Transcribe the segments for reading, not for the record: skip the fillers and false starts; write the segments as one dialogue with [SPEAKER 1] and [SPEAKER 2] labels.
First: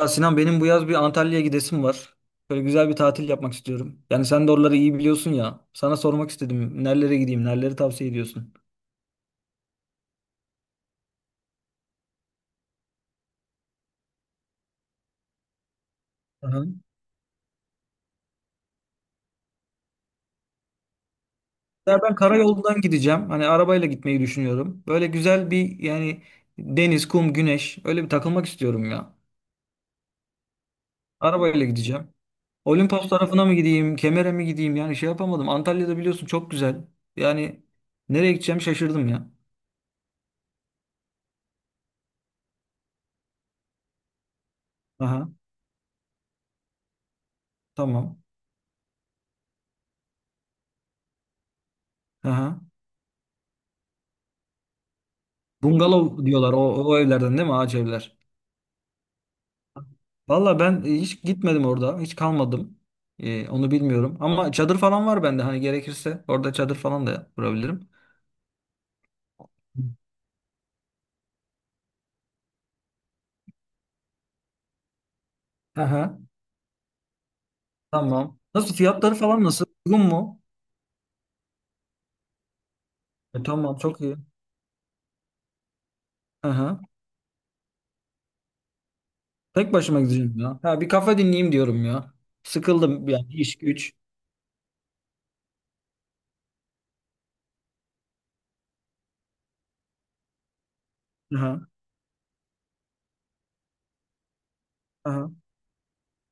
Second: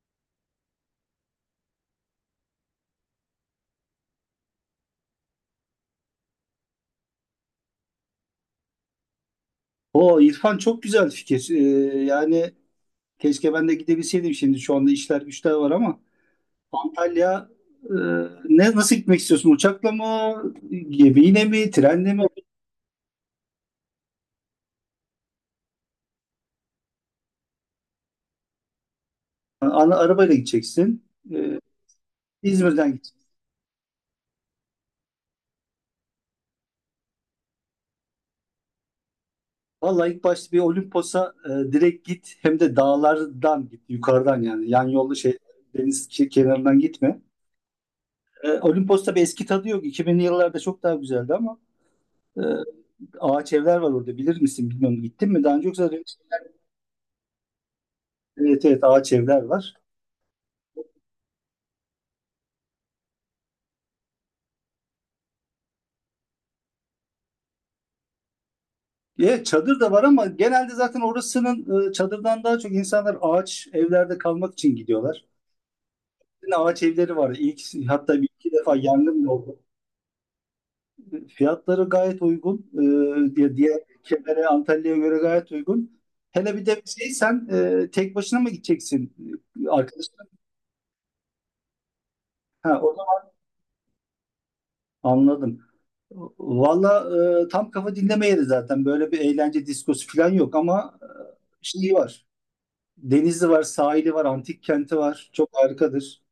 [SPEAKER 1] Ya Sinan benim bu yaz bir Antalya'ya gidesim var. Böyle güzel bir tatil yapmak istiyorum. Yani sen de oraları iyi biliyorsun ya. Sana sormak istedim. Nerelere gideyim? Nereleri tavsiye ediyorsun?
[SPEAKER 2] O İrfan çok güzel fikir. Yani keşke ben de gidebilseydim şimdi. Şu anda işler güçler var ama
[SPEAKER 1] Aha.
[SPEAKER 2] Antalya e, ne Nasıl gitmek istiyorsun? Uçakla mı, gemiyle mi,
[SPEAKER 1] Ya
[SPEAKER 2] trenle
[SPEAKER 1] ben
[SPEAKER 2] mi?
[SPEAKER 1] karayolundan gideceğim. Hani arabayla gitmeyi düşünüyorum. Böyle güzel bir yani deniz, kum, güneş. Öyle bir takılmak istiyorum ya.
[SPEAKER 2] Ana, arabayla gideceksin. Ee,
[SPEAKER 1] Arabayla gideceğim.
[SPEAKER 2] İzmir'den
[SPEAKER 1] Olimpos
[SPEAKER 2] gideceksin.
[SPEAKER 1] tarafına mı gideyim? Kemer'e mi gideyim? Yani şey yapamadım. Antalya'da biliyorsun çok güzel. Yani nereye gideceğim şaşırdım ya.
[SPEAKER 2] Vallahi ilk başta bir Olimpos'a direkt git. Hem de dağlardan git. Yukarıdan yani. Yan yolda
[SPEAKER 1] Aha,
[SPEAKER 2] şey deniz kenarından gitme.
[SPEAKER 1] tamam.
[SPEAKER 2] Olimpos'ta bir eski tadı yok. 2000'li yıllarda çok daha güzeldi ama e,
[SPEAKER 1] Aha.
[SPEAKER 2] ağaç evler var orada. Bilir misin bilmiyorum. Gittin mi daha önce, yoksa?
[SPEAKER 1] Bungalov diyorlar o, o evlerden değil mi? Ağaç evler.
[SPEAKER 2] Evet, evet, ağaç evler var.
[SPEAKER 1] Valla ben hiç gitmedim orada. Hiç kalmadım. Onu bilmiyorum. Ama çadır falan var bende. Hani gerekirse orada çadır falan da kurabilirim.
[SPEAKER 2] Çadır da var ama genelde zaten orasının çadırdan daha çok insanlar ağaç evlerde kalmak için gidiyorlar.
[SPEAKER 1] Aha,
[SPEAKER 2] Yine ağaç evleri var. İlk, hatta bir
[SPEAKER 1] tamam.
[SPEAKER 2] iki
[SPEAKER 1] Nasıl
[SPEAKER 2] defa
[SPEAKER 1] fiyatları
[SPEAKER 2] yangın da
[SPEAKER 1] falan
[SPEAKER 2] oldu.
[SPEAKER 1] nasıl? Uygun mu?
[SPEAKER 2] Fiyatları gayet uygun. E,
[SPEAKER 1] E,
[SPEAKER 2] diğer
[SPEAKER 1] tamam
[SPEAKER 2] diğer
[SPEAKER 1] çok iyi.
[SPEAKER 2] ülkelere Antalya'ya göre gayet uygun. Hele bir de
[SPEAKER 1] Aha.
[SPEAKER 2] şey, sen tek başına mı gideceksin?
[SPEAKER 1] Tek başıma
[SPEAKER 2] Arkadaşlar?
[SPEAKER 1] gideceğim ya. Ha, bir kafe dinleyeyim diyorum ya.
[SPEAKER 2] Ha, o
[SPEAKER 1] Sıkıldım
[SPEAKER 2] zaman
[SPEAKER 1] yani iş güç.
[SPEAKER 2] anladım. Valla tam kafa dinleme yeri zaten. Böyle bir eğlence diskosu falan yok ama
[SPEAKER 1] Aha,
[SPEAKER 2] şey var. Denizi var, sahili var, antik kenti var.
[SPEAKER 1] aha.
[SPEAKER 2] Çok harikadır.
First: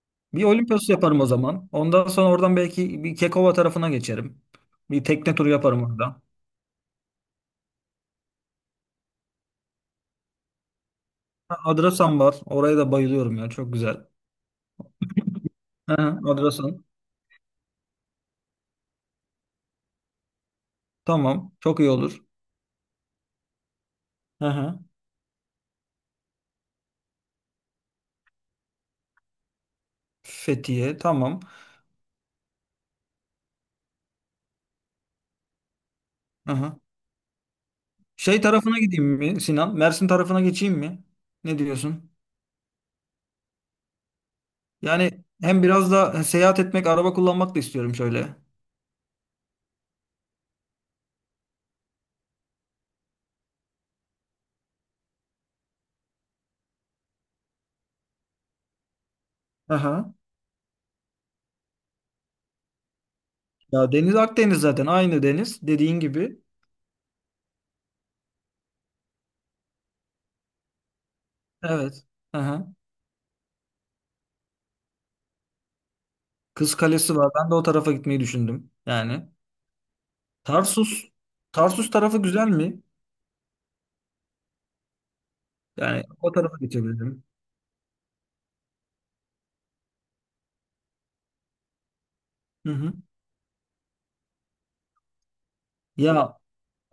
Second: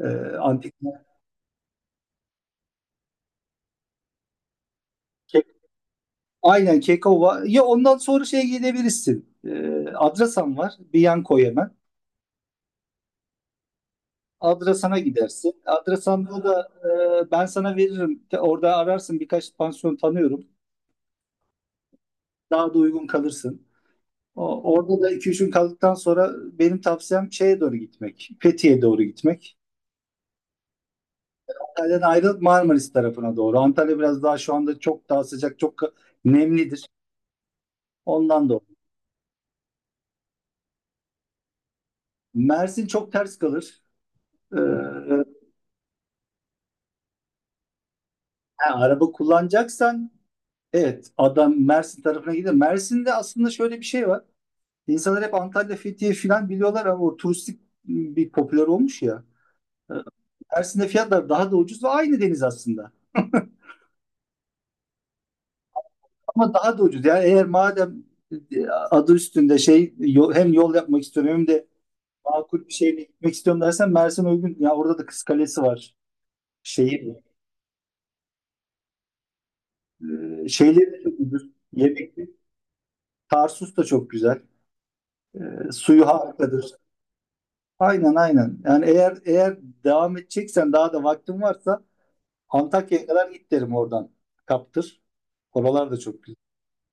[SPEAKER 2] Ee,
[SPEAKER 1] Bir
[SPEAKER 2] antik
[SPEAKER 1] Olimpos yaparım o zaman. Ondan sonra oradan belki bir Kekova tarafına geçerim. Bir tekne
[SPEAKER 2] Ke-
[SPEAKER 1] turu yaparım orada.
[SPEAKER 2] Aynen, Kekova. Ya ondan sonra şeye gidebilirsin. Adrasan var. Bir yan koy
[SPEAKER 1] Ha,
[SPEAKER 2] hemen.
[SPEAKER 1] Adrasan var. Oraya da bayılıyorum ya. Çok güzel.
[SPEAKER 2] Adrasan'a gidersin.
[SPEAKER 1] Aha,
[SPEAKER 2] Adrasan'da da
[SPEAKER 1] Adrasan.
[SPEAKER 2] ben sana veririm. Orada ararsın, birkaç pansiyon tanıyorum.
[SPEAKER 1] Tamam. Çok iyi olur.
[SPEAKER 2] Daha da uygun kalırsın.
[SPEAKER 1] Hı hı.
[SPEAKER 2] Orada da iki üç gün kaldıktan sonra benim tavsiyem şeye doğru gitmek. Fethiye'ye doğru gitmek.
[SPEAKER 1] Fethiye. Tamam.
[SPEAKER 2] Antalya'dan ayrılıp Marmaris tarafına doğru. Antalya biraz daha şu anda çok daha sıcak, çok
[SPEAKER 1] Aha.
[SPEAKER 2] nemlidir.
[SPEAKER 1] Şey
[SPEAKER 2] Ondan dolayı.
[SPEAKER 1] tarafına gideyim mi Sinan? Mersin tarafına geçeyim mi? Ne diyorsun?
[SPEAKER 2] Mersin çok ters kalır. Ee,
[SPEAKER 1] Yani hem biraz da seyahat etmek, araba kullanmak da istiyorum şöyle.
[SPEAKER 2] ha, araba kullanacaksan evet adam Mersin tarafına gider. Mersin'de aslında şöyle bir şey var. İnsanlar hep Antalya, Fethiye falan biliyorlar ama o turistik bir popüler olmuş ya.
[SPEAKER 1] Hı
[SPEAKER 2] Ee,
[SPEAKER 1] hı.
[SPEAKER 2] Mersin'de fiyatlar daha da ucuz ve aynı deniz aslında.
[SPEAKER 1] Ya deniz Akdeniz zaten aynı deniz dediğin gibi.
[SPEAKER 2] Ama daha da ucuz. Yani eğer madem adı üstünde şey, hem yol yapmak istiyorum hem de
[SPEAKER 1] Evet.
[SPEAKER 2] makul bir
[SPEAKER 1] Aha.
[SPEAKER 2] şeyle gitmek istiyorum dersen Mersin uygun. Ya orada da Kız Kalesi var.
[SPEAKER 1] Kız
[SPEAKER 2] Şehir.
[SPEAKER 1] Kalesi var. Ben de o tarafa gitmeyi düşündüm. Yani
[SPEAKER 2] Şeyleri de
[SPEAKER 1] Tarsus
[SPEAKER 2] çok ucuz.
[SPEAKER 1] Tarsus tarafı
[SPEAKER 2] Yemekli.
[SPEAKER 1] güzel mi?
[SPEAKER 2] Tarsus da çok güzel.
[SPEAKER 1] Yani
[SPEAKER 2] Suyu
[SPEAKER 1] o tarafa
[SPEAKER 2] harikadır.
[SPEAKER 1] geçebilirim.
[SPEAKER 2] Aynen, aynen. Yani eğer devam edeceksen, daha da vaktin varsa
[SPEAKER 1] Hı hı.
[SPEAKER 2] Antakya'ya kadar git derim oradan. Kaptır. Oralar da çok güzel.
[SPEAKER 1] Ya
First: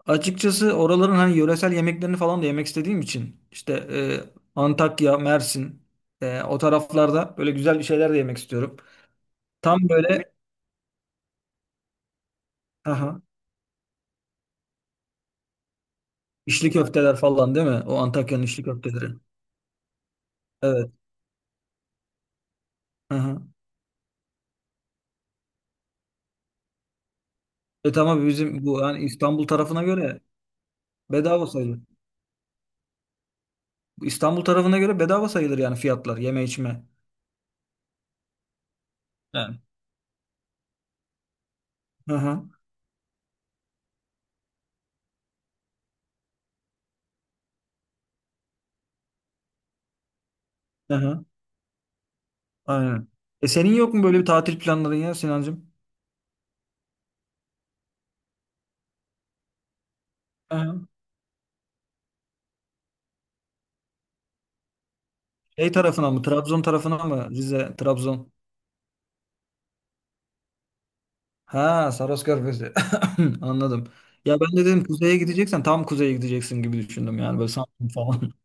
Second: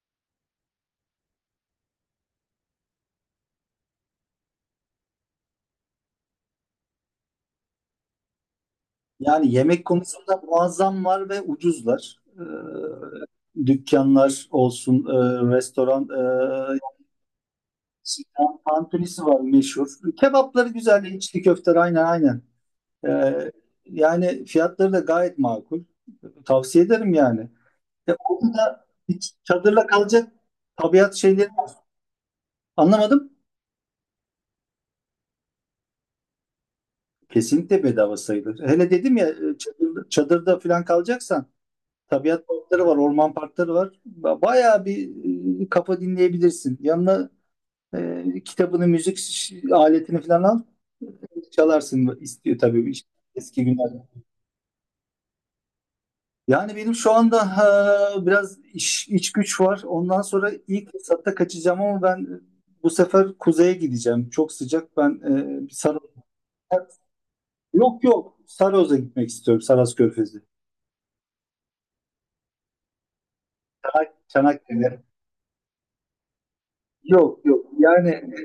[SPEAKER 1] açıkçası oraların hani yöresel yemeklerini falan da yemek istediğim için işte Antakya, Mersin o taraflarda böyle güzel bir şeyler de yemek istiyorum.
[SPEAKER 2] Yani yemek
[SPEAKER 1] Tam böyle,
[SPEAKER 2] konusunda muazzam var ve ucuzlar.
[SPEAKER 1] aha,
[SPEAKER 2] Dükkanlar olsun, restoran, e,
[SPEAKER 1] içli köfteler falan değil mi? O Antakya'nın
[SPEAKER 2] Sinan
[SPEAKER 1] içli köfteleri.
[SPEAKER 2] Tantunisi var meşhur. Kebapları
[SPEAKER 1] Evet.
[SPEAKER 2] güzel, içli köfteler, aynen, aynen.
[SPEAKER 1] Aha.
[SPEAKER 2] Ee, Yani fiyatları da gayet makul. Tavsiye ederim yani.
[SPEAKER 1] E
[SPEAKER 2] Ya
[SPEAKER 1] tamam,
[SPEAKER 2] orada
[SPEAKER 1] bizim bu
[SPEAKER 2] da
[SPEAKER 1] yani
[SPEAKER 2] hiç
[SPEAKER 1] İstanbul tarafına
[SPEAKER 2] çadırla
[SPEAKER 1] göre
[SPEAKER 2] kalacak tabiat
[SPEAKER 1] bedava
[SPEAKER 2] şeyleri,
[SPEAKER 1] sayılır.
[SPEAKER 2] anlamadım.
[SPEAKER 1] İstanbul tarafına göre bedava sayılır yani fiyatlar, yeme içme.
[SPEAKER 2] Kesinlikle bedava sayılır. Hele dedim ya,
[SPEAKER 1] Yani.
[SPEAKER 2] çadırda falan kalacaksan
[SPEAKER 1] Aha,
[SPEAKER 2] tabiat parkları var, orman parkları var. Bayağı bir kafa dinleyebilirsin. Yanına kitabını, müzik aletini falan al.
[SPEAKER 1] aha,
[SPEAKER 2] Çalarsın istiyor tabii
[SPEAKER 1] aynen. E
[SPEAKER 2] eski
[SPEAKER 1] senin yok mu
[SPEAKER 2] günlerde.
[SPEAKER 1] böyle bir tatil planların ya Sinancığım?
[SPEAKER 2] Yani benim şu anda ha, biraz iş, iç güç var. Ondan sonra
[SPEAKER 1] Aha.
[SPEAKER 2] ilk fırsatta kaçacağım ama ben bu sefer kuzeye gideceğim. Çok sıcak. Ben
[SPEAKER 1] Şey
[SPEAKER 2] bir.
[SPEAKER 1] tarafına mı? Trabzon tarafına mı? Rize,
[SPEAKER 2] Yok,
[SPEAKER 1] Trabzon.
[SPEAKER 2] yok. Saros'a gitmek istiyorum. Saros Körfezi.
[SPEAKER 1] Ha, Saros Körfezi. Anladım. Ya ben de dedim
[SPEAKER 2] Çanakkale.
[SPEAKER 1] kuzeye gideceksen tam kuzeye gideceksin gibi düşündüm yani
[SPEAKER 2] Yok,
[SPEAKER 1] böyle
[SPEAKER 2] yok.
[SPEAKER 1] Samsun
[SPEAKER 2] Yani
[SPEAKER 1] falan.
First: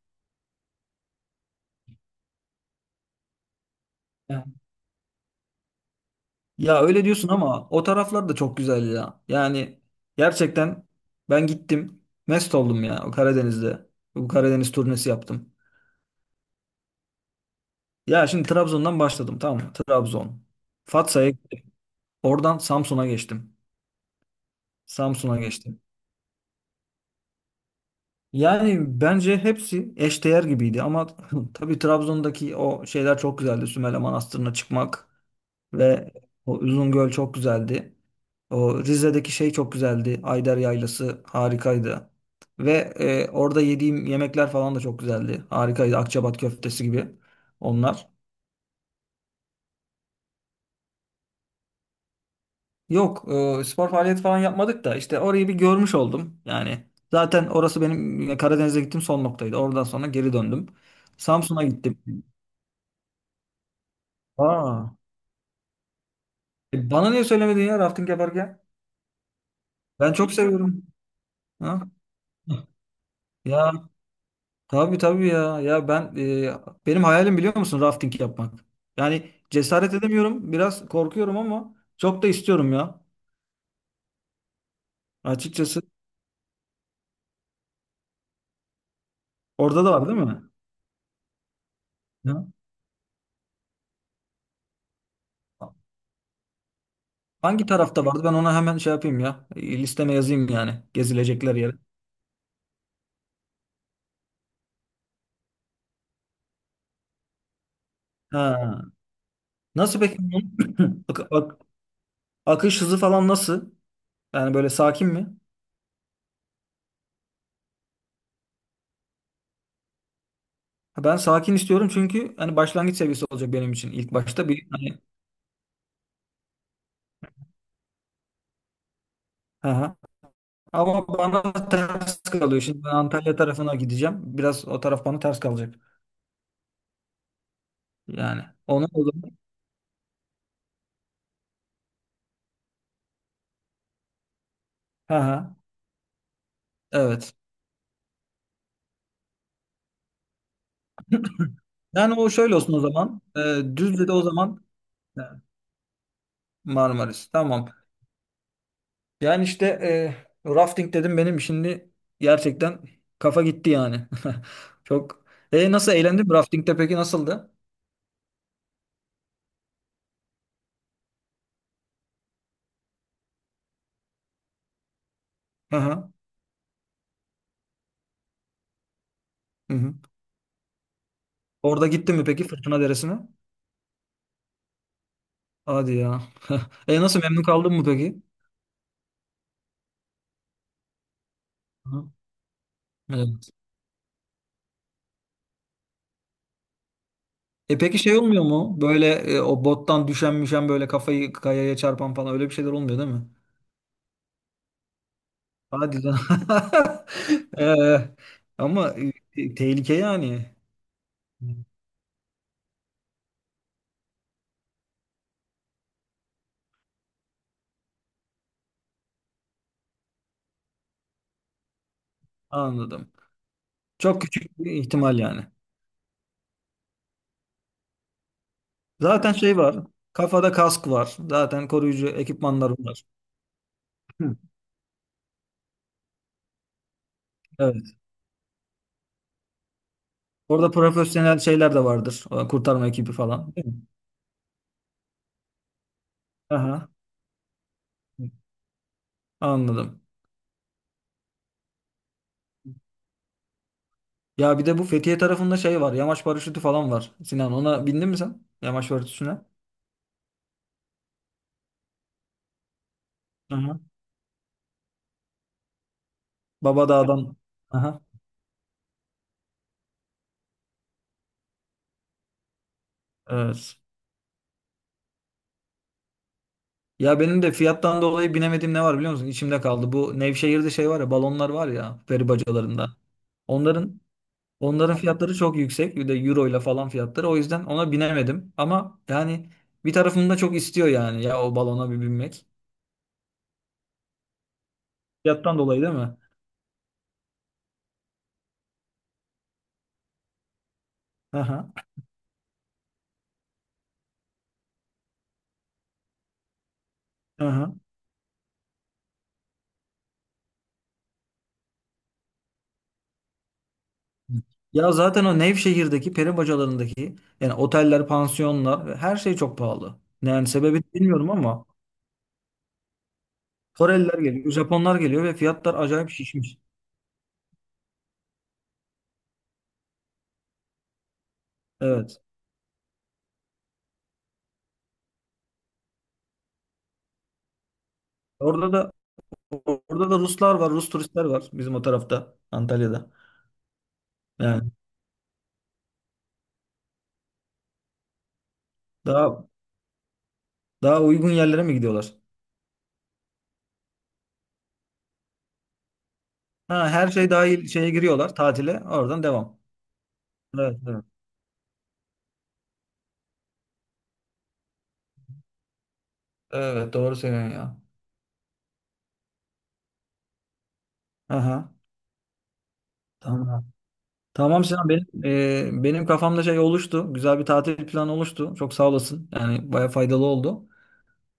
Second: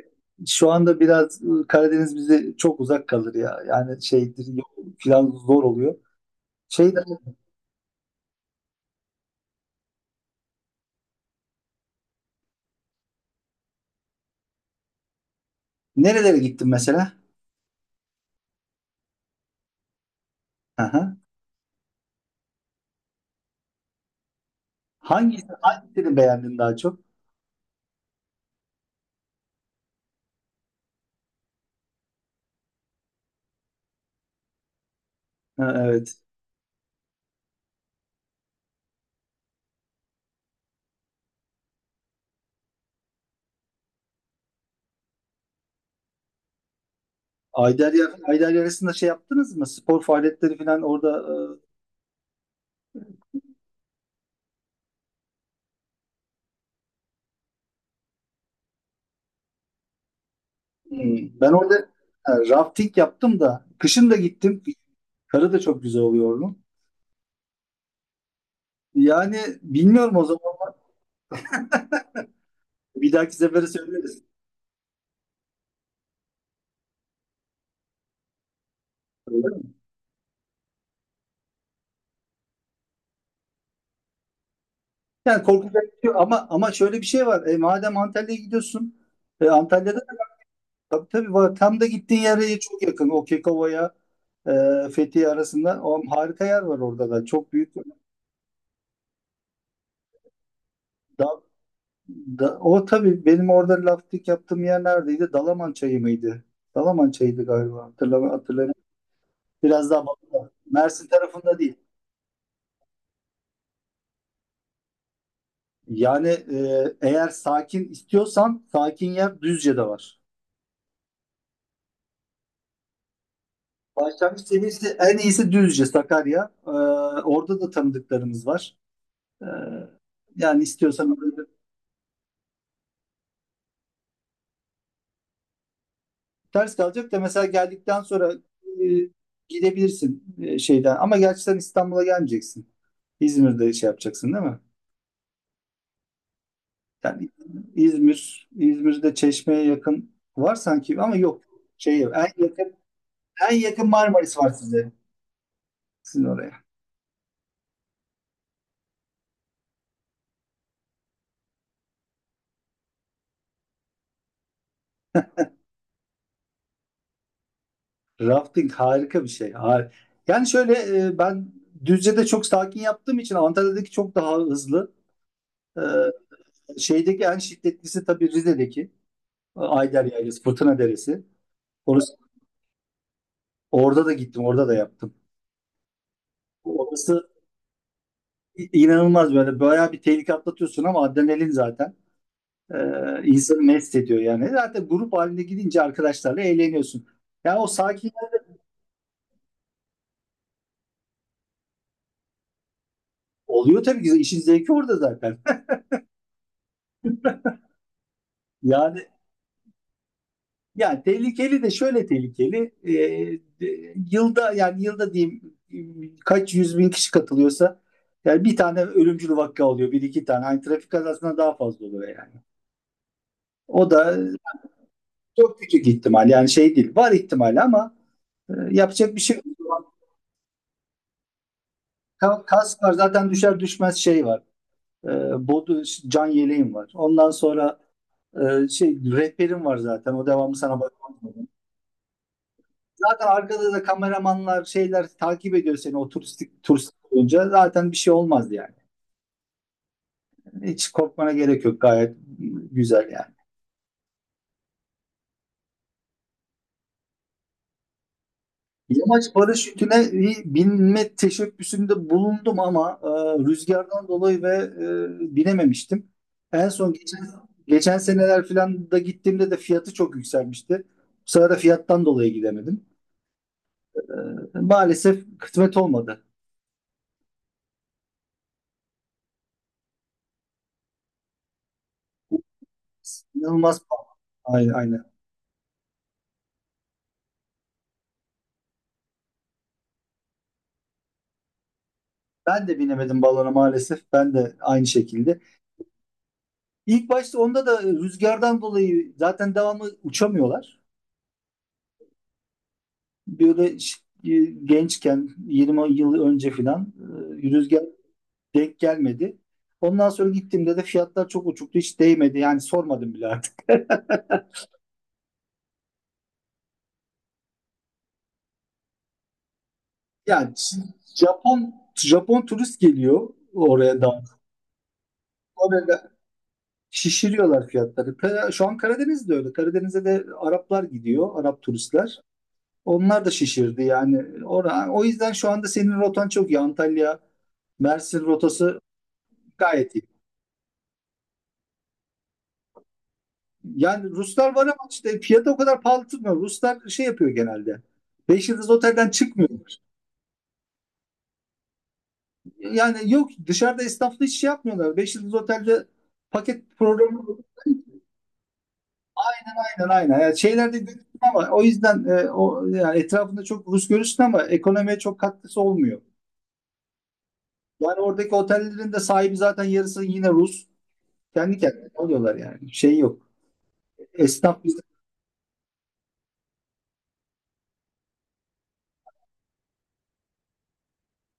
[SPEAKER 2] şu anda biraz Karadeniz bize çok uzak kalır ya. Yani
[SPEAKER 1] Ya
[SPEAKER 2] şeydir, yol falan zor oluyor.
[SPEAKER 1] Ya
[SPEAKER 2] Şeyde
[SPEAKER 1] öyle diyorsun ama o taraflar da çok güzel ya. Yani gerçekten ben gittim. Mest oldum ya o Karadeniz'de. Bu Karadeniz turnesi yaptım.
[SPEAKER 2] nerelere gittin mesela?
[SPEAKER 1] Ya şimdi Trabzon'dan başladım, tamam mı? Trabzon.
[SPEAKER 2] Aha.
[SPEAKER 1] Fatsa'ya, oradan Samsun'a geçtim. Samsun'a
[SPEAKER 2] Hangisi,
[SPEAKER 1] geçtim.
[SPEAKER 2] hangisini beğendin daha çok?
[SPEAKER 1] Yani bence hepsi eşdeğer gibiydi ama tabii Trabzon'daki o şeyler çok güzeldi. Sümele Manastırı'na çıkmak.
[SPEAKER 2] Ha,
[SPEAKER 1] Ve
[SPEAKER 2] evet.
[SPEAKER 1] o uzun çok güzeldi. O Rize'deki şey çok güzeldi. Ayder Yaylası harikaydı. Ve orada yediğim yemekler falan da çok güzeldi. Harikaydı. Akçabat köftesi gibi onlar.
[SPEAKER 2] Ayderyarı'nda şey yaptınız mı? Spor faaliyetleri falan orada
[SPEAKER 1] Yok, spor faaliyet falan yapmadık da işte orayı bir görmüş oldum. Yani zaten orası benim Karadeniz'e gittim son noktaydı. Oradan sonra geri döndüm.
[SPEAKER 2] e, hmm. Ben
[SPEAKER 1] Samsun'a
[SPEAKER 2] orada
[SPEAKER 1] gittim.
[SPEAKER 2] ha, rafting yaptım da kışın da gittim.
[SPEAKER 1] Aa,
[SPEAKER 2] Karı da çok güzel oluyor onun.
[SPEAKER 1] bana niye söylemedin ya rafting yaparken?
[SPEAKER 2] Yani
[SPEAKER 1] Ben
[SPEAKER 2] bilmiyorum o
[SPEAKER 1] çok
[SPEAKER 2] zaman.
[SPEAKER 1] seviyorum. Ha?
[SPEAKER 2] Bir dahaki sefere
[SPEAKER 1] Ya
[SPEAKER 2] söyleriz.
[SPEAKER 1] tabii tabii ya. Ya ben benim hayalim biliyor musun rafting yapmak. Yani cesaret edemiyorum. Biraz korkuyorum ama çok da istiyorum ya.
[SPEAKER 2] Yani
[SPEAKER 1] Açıkçası
[SPEAKER 2] korkacak bir şey yok. Ama şöyle bir şey var. Madem Antalya'ya gidiyorsun,
[SPEAKER 1] orada da
[SPEAKER 2] Antalya'da
[SPEAKER 1] var değil mi?
[SPEAKER 2] tabii, tabii var. Tam da gittiğin
[SPEAKER 1] Ya.
[SPEAKER 2] yere çok yakın. O Kekova'ya Fethiye arasında o harika yer var orada da. Çok
[SPEAKER 1] Hangi
[SPEAKER 2] büyük.
[SPEAKER 1] tarafta vardı? Ben ona hemen şey yapayım ya. Listeme yazayım yani
[SPEAKER 2] Da,
[SPEAKER 1] gezilecekler yere.
[SPEAKER 2] o tabii benim orada laftik yaptığım yer neredeydi? Dalaman Çayı mıydı? Dalaman Çayı'ydı galiba. Hatırlamıyorum. Hatırlamıyorum.
[SPEAKER 1] Ha.
[SPEAKER 2] Biraz
[SPEAKER 1] Nasıl
[SPEAKER 2] daha
[SPEAKER 1] peki
[SPEAKER 2] batıda.
[SPEAKER 1] bunun
[SPEAKER 2] Mersin
[SPEAKER 1] ak-
[SPEAKER 2] tarafında
[SPEAKER 1] ak-
[SPEAKER 2] değil.
[SPEAKER 1] akış hızı falan nasıl? Yani böyle sakin mi?
[SPEAKER 2] Yani eğer sakin istiyorsan, sakin yer Düzce'de var.
[SPEAKER 1] Ha, ben sakin istiyorum çünkü hani başlangıç seviyesi olacak benim için ilk
[SPEAKER 2] Başlangıç
[SPEAKER 1] başta bir.
[SPEAKER 2] seviyesi en iyisi Düzce, Sakarya. Orada da tanıdıklarımız var. Ee,
[SPEAKER 1] Hani
[SPEAKER 2] Yani
[SPEAKER 1] ama
[SPEAKER 2] istiyorsan
[SPEAKER 1] bana ters kalıyor. Şimdi ben Antalya tarafına gideceğim. Biraz o taraf bana ters kalacak.
[SPEAKER 2] ters kalacak da mesela geldikten sonra
[SPEAKER 1] Yani
[SPEAKER 2] e,
[SPEAKER 1] ona o zaman.
[SPEAKER 2] gidebilirsin şeyden. Ama gerçi sen İstanbul'a gelmeyeceksin. İzmir'de şey yapacaksın değil mi?
[SPEAKER 1] Hı. Ha.
[SPEAKER 2] Yani
[SPEAKER 1] Evet.
[SPEAKER 2] İzmir'de Çeşme'ye yakın var sanki ama yok. Şey,
[SPEAKER 1] Yani o şöyle olsun o zaman.
[SPEAKER 2] en yakın
[SPEAKER 1] Düzce'de o
[SPEAKER 2] Marmaris var
[SPEAKER 1] zaman,
[SPEAKER 2] size.
[SPEAKER 1] e,
[SPEAKER 2] Sizin oraya.
[SPEAKER 1] Marmaris. Tamam. Yani işte rafting dedim, benim şimdi gerçekten kafa gitti yani. Çok. E nasıl, eğlendin mi? Rafting'de peki nasıldı?
[SPEAKER 2] Rafting harika bir şey. Yani şöyle, ben Düzce'de çok sakin yaptığım için Antalya'daki çok daha hızlı.
[SPEAKER 1] Hı
[SPEAKER 2] E,
[SPEAKER 1] hı.
[SPEAKER 2] Şeydeki en şiddetlisi tabii Rize'deki
[SPEAKER 1] Hı hı.
[SPEAKER 2] Ayder Yaylası, Fırtına Deresi.
[SPEAKER 1] Orada
[SPEAKER 2] Orası,
[SPEAKER 1] gittin mi peki Fırtına Deresi'ne?
[SPEAKER 2] orada da gittim, orada da yaptım.
[SPEAKER 1] Hadi ya. E nasıl,
[SPEAKER 2] Orası
[SPEAKER 1] memnun kaldın mı peki?
[SPEAKER 2] inanılmaz, böyle bayağı bir tehlike atlatıyorsun ama adrenalin zaten
[SPEAKER 1] Hı.
[SPEAKER 2] e,
[SPEAKER 1] Evet.
[SPEAKER 2] insanı mest ediyor yani. Zaten grup halinde gidince arkadaşlarla eğleniyorsun. Ya o
[SPEAKER 1] E peki
[SPEAKER 2] sakin
[SPEAKER 1] şey olmuyor mu? Böyle o bottan düşen müşen, böyle kafayı kayaya çarpan falan, öyle bir şeyler olmuyor değil mi?
[SPEAKER 2] oluyor tabii ki, işin zevki orada zaten.
[SPEAKER 1] Hadi lan. Ee, ama
[SPEAKER 2] Yani
[SPEAKER 1] tehlike yani.
[SPEAKER 2] Yani tehlikeli de şöyle tehlikeli. Yılda, yani yılda diyeyim, e, kaç yüz bin kişi katılıyorsa, yani bir tane ölümcül vaka oluyor. Bir iki tane. Hani trafik kazasından daha fazla oluyor yani.
[SPEAKER 1] Anladım.
[SPEAKER 2] O da
[SPEAKER 1] Çok küçük bir ihtimal yani.
[SPEAKER 2] çok küçük ihtimal. Yani şey değil. Var ihtimali ama yapacak bir
[SPEAKER 1] Zaten
[SPEAKER 2] şey
[SPEAKER 1] şey var.
[SPEAKER 2] yok.
[SPEAKER 1] Kafada kask var. Zaten koruyucu ekipmanlar
[SPEAKER 2] Kask var
[SPEAKER 1] var.
[SPEAKER 2] zaten, düşer düşmez şey
[SPEAKER 1] Hı.
[SPEAKER 2] var. E, Bodu can yeleğim var. Ondan sonra
[SPEAKER 1] Evet.
[SPEAKER 2] şey rehberim var zaten. O devamlı
[SPEAKER 1] Orada
[SPEAKER 2] sana bakmaz.
[SPEAKER 1] profesyonel şeyler de vardır. O kurtarma ekibi
[SPEAKER 2] Zaten
[SPEAKER 1] falan. Değil
[SPEAKER 2] arkada
[SPEAKER 1] mi?
[SPEAKER 2] da kameramanlar, şeyler takip ediyor seni, o turistik
[SPEAKER 1] Aha.
[SPEAKER 2] turistik olunca zaten bir şey olmaz yani.
[SPEAKER 1] Anladım.
[SPEAKER 2] Hiç korkmana gerek yok, gayet güzel yani.
[SPEAKER 1] Ya bir de bu Fethiye tarafında şey var. Yamaç paraşütü falan var. Sinan, ona bindin mi sen? Yamaç
[SPEAKER 2] Yamaç
[SPEAKER 1] paraşütüne.
[SPEAKER 2] paraşütüne bir binme teşebbüsünde bulundum ama
[SPEAKER 1] Aha.
[SPEAKER 2] rüzgardan dolayı ve binememiştim. En son
[SPEAKER 1] Babadağ'dan.
[SPEAKER 2] geçen
[SPEAKER 1] Aha.
[SPEAKER 2] seneler falan da gittiğimde de fiyatı çok yükselmişti. Bu sefer de fiyattan dolayı gidemedim.
[SPEAKER 1] Evet.
[SPEAKER 2] E, Maalesef kısmet olmadı.
[SPEAKER 1] Ya benim de fiyattan dolayı binemediğim ne var biliyor musun? İçimde kaldı. Bu Nevşehir'de şey var ya, balonlar var ya, peri bacalarında.
[SPEAKER 2] İnanılmaz
[SPEAKER 1] Onların
[SPEAKER 2] pahalı. Aynen,
[SPEAKER 1] onların
[SPEAKER 2] aynen.
[SPEAKER 1] fiyatları çok yüksek. Bir de euro ile falan fiyatları. O yüzden ona binemedim. Ama yani bir tarafım da çok istiyor yani ya, o balona bir binmek.
[SPEAKER 2] Ben de binemedim balona maalesef. Ben de aynı şekilde.
[SPEAKER 1] Fiyattan dolayı değil mi?
[SPEAKER 2] İlk başta onda da rüzgardan dolayı zaten devamlı uçamıyorlar.
[SPEAKER 1] Aha.
[SPEAKER 2] Böyle gençken 20 yıl önce filan,
[SPEAKER 1] Aha.
[SPEAKER 2] rüzgar denk gelmedi. Ondan sonra gittiğimde de fiyatlar çok uçuktu. Hiç değmedi. Yani sormadım bile artık.
[SPEAKER 1] Ya zaten o Nevşehir'deki peri bacalarındaki yani oteller, pansiyonlar, her şey çok pahalı. Yani
[SPEAKER 2] Yani
[SPEAKER 1] sebebi bilmiyorum ama
[SPEAKER 2] Japon Japon turist geliyor oraya
[SPEAKER 1] Koreliler
[SPEAKER 2] da.
[SPEAKER 1] geliyor, Japonlar geliyor ve fiyatlar
[SPEAKER 2] Orada
[SPEAKER 1] acayip şişmiş.
[SPEAKER 2] şişiriyorlar fiyatları. Şu an Karadeniz'de öyle. Karadeniz'e de Araplar gidiyor. Arap turistler.
[SPEAKER 1] Evet.
[SPEAKER 2] Onlar da şişirdi yani. O yüzden şu anda senin rotan çok iyi. Antalya, Mersin
[SPEAKER 1] Orada
[SPEAKER 2] rotası
[SPEAKER 1] da
[SPEAKER 2] gayet iyi.
[SPEAKER 1] orada da Ruslar var, Rus turistler var bizim o tarafta, Antalya'da.
[SPEAKER 2] Yani Ruslar var
[SPEAKER 1] Yani
[SPEAKER 2] ama işte fiyatı o kadar pahalı tutmuyor. Ruslar şey yapıyor genelde. Beş yıldız otelden
[SPEAKER 1] daha
[SPEAKER 2] çıkmıyorlar.
[SPEAKER 1] daha uygun yerlere mi gidiyorlar?
[SPEAKER 2] Yani yok, dışarıda esnafla hiç şey yapmıyorlar. Beş yıldız otelde paket
[SPEAKER 1] Ha, her
[SPEAKER 2] programı,
[SPEAKER 1] şey dahil şeye giriyorlar tatile. Oradan devam.
[SPEAKER 2] aynen, aynen. Yani şeylerde
[SPEAKER 1] Evet, evet.
[SPEAKER 2] görürsün ama o yüzden, o yani etrafında çok Rus görürsün ama ekonomiye çok katkısı olmuyor.
[SPEAKER 1] Evet, doğru söylüyorsun ya.
[SPEAKER 2] Yani oradaki otellerin de sahibi zaten yarısı yine Rus. Kendi
[SPEAKER 1] Aha.
[SPEAKER 2] kendine alıyorlar yani. Şey yok.
[SPEAKER 1] Tamam.
[SPEAKER 2] Esnaf
[SPEAKER 1] Tamam
[SPEAKER 2] bizden.
[SPEAKER 1] Sinan, benim benim kafamda şey oluştu. Güzel bir tatil planı oluştu. Çok sağ olasın. Yani baya faydalı oldu.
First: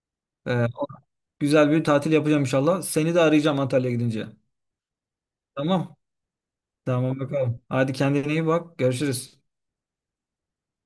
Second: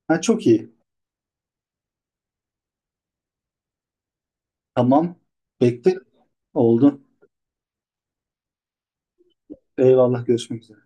[SPEAKER 2] Ha, çok
[SPEAKER 1] E,
[SPEAKER 2] iyi.
[SPEAKER 1] güzel bir tatil yapacağım inşallah. Seni de arayacağım Antalya'ya gidince.
[SPEAKER 2] Tamam.
[SPEAKER 1] Tamam.
[SPEAKER 2] Bekle. Oldu.
[SPEAKER 1] Tamam bakalım. Hadi kendine iyi bak. Görüşürüz.
[SPEAKER 2] Eyvallah. Görüşmek üzere.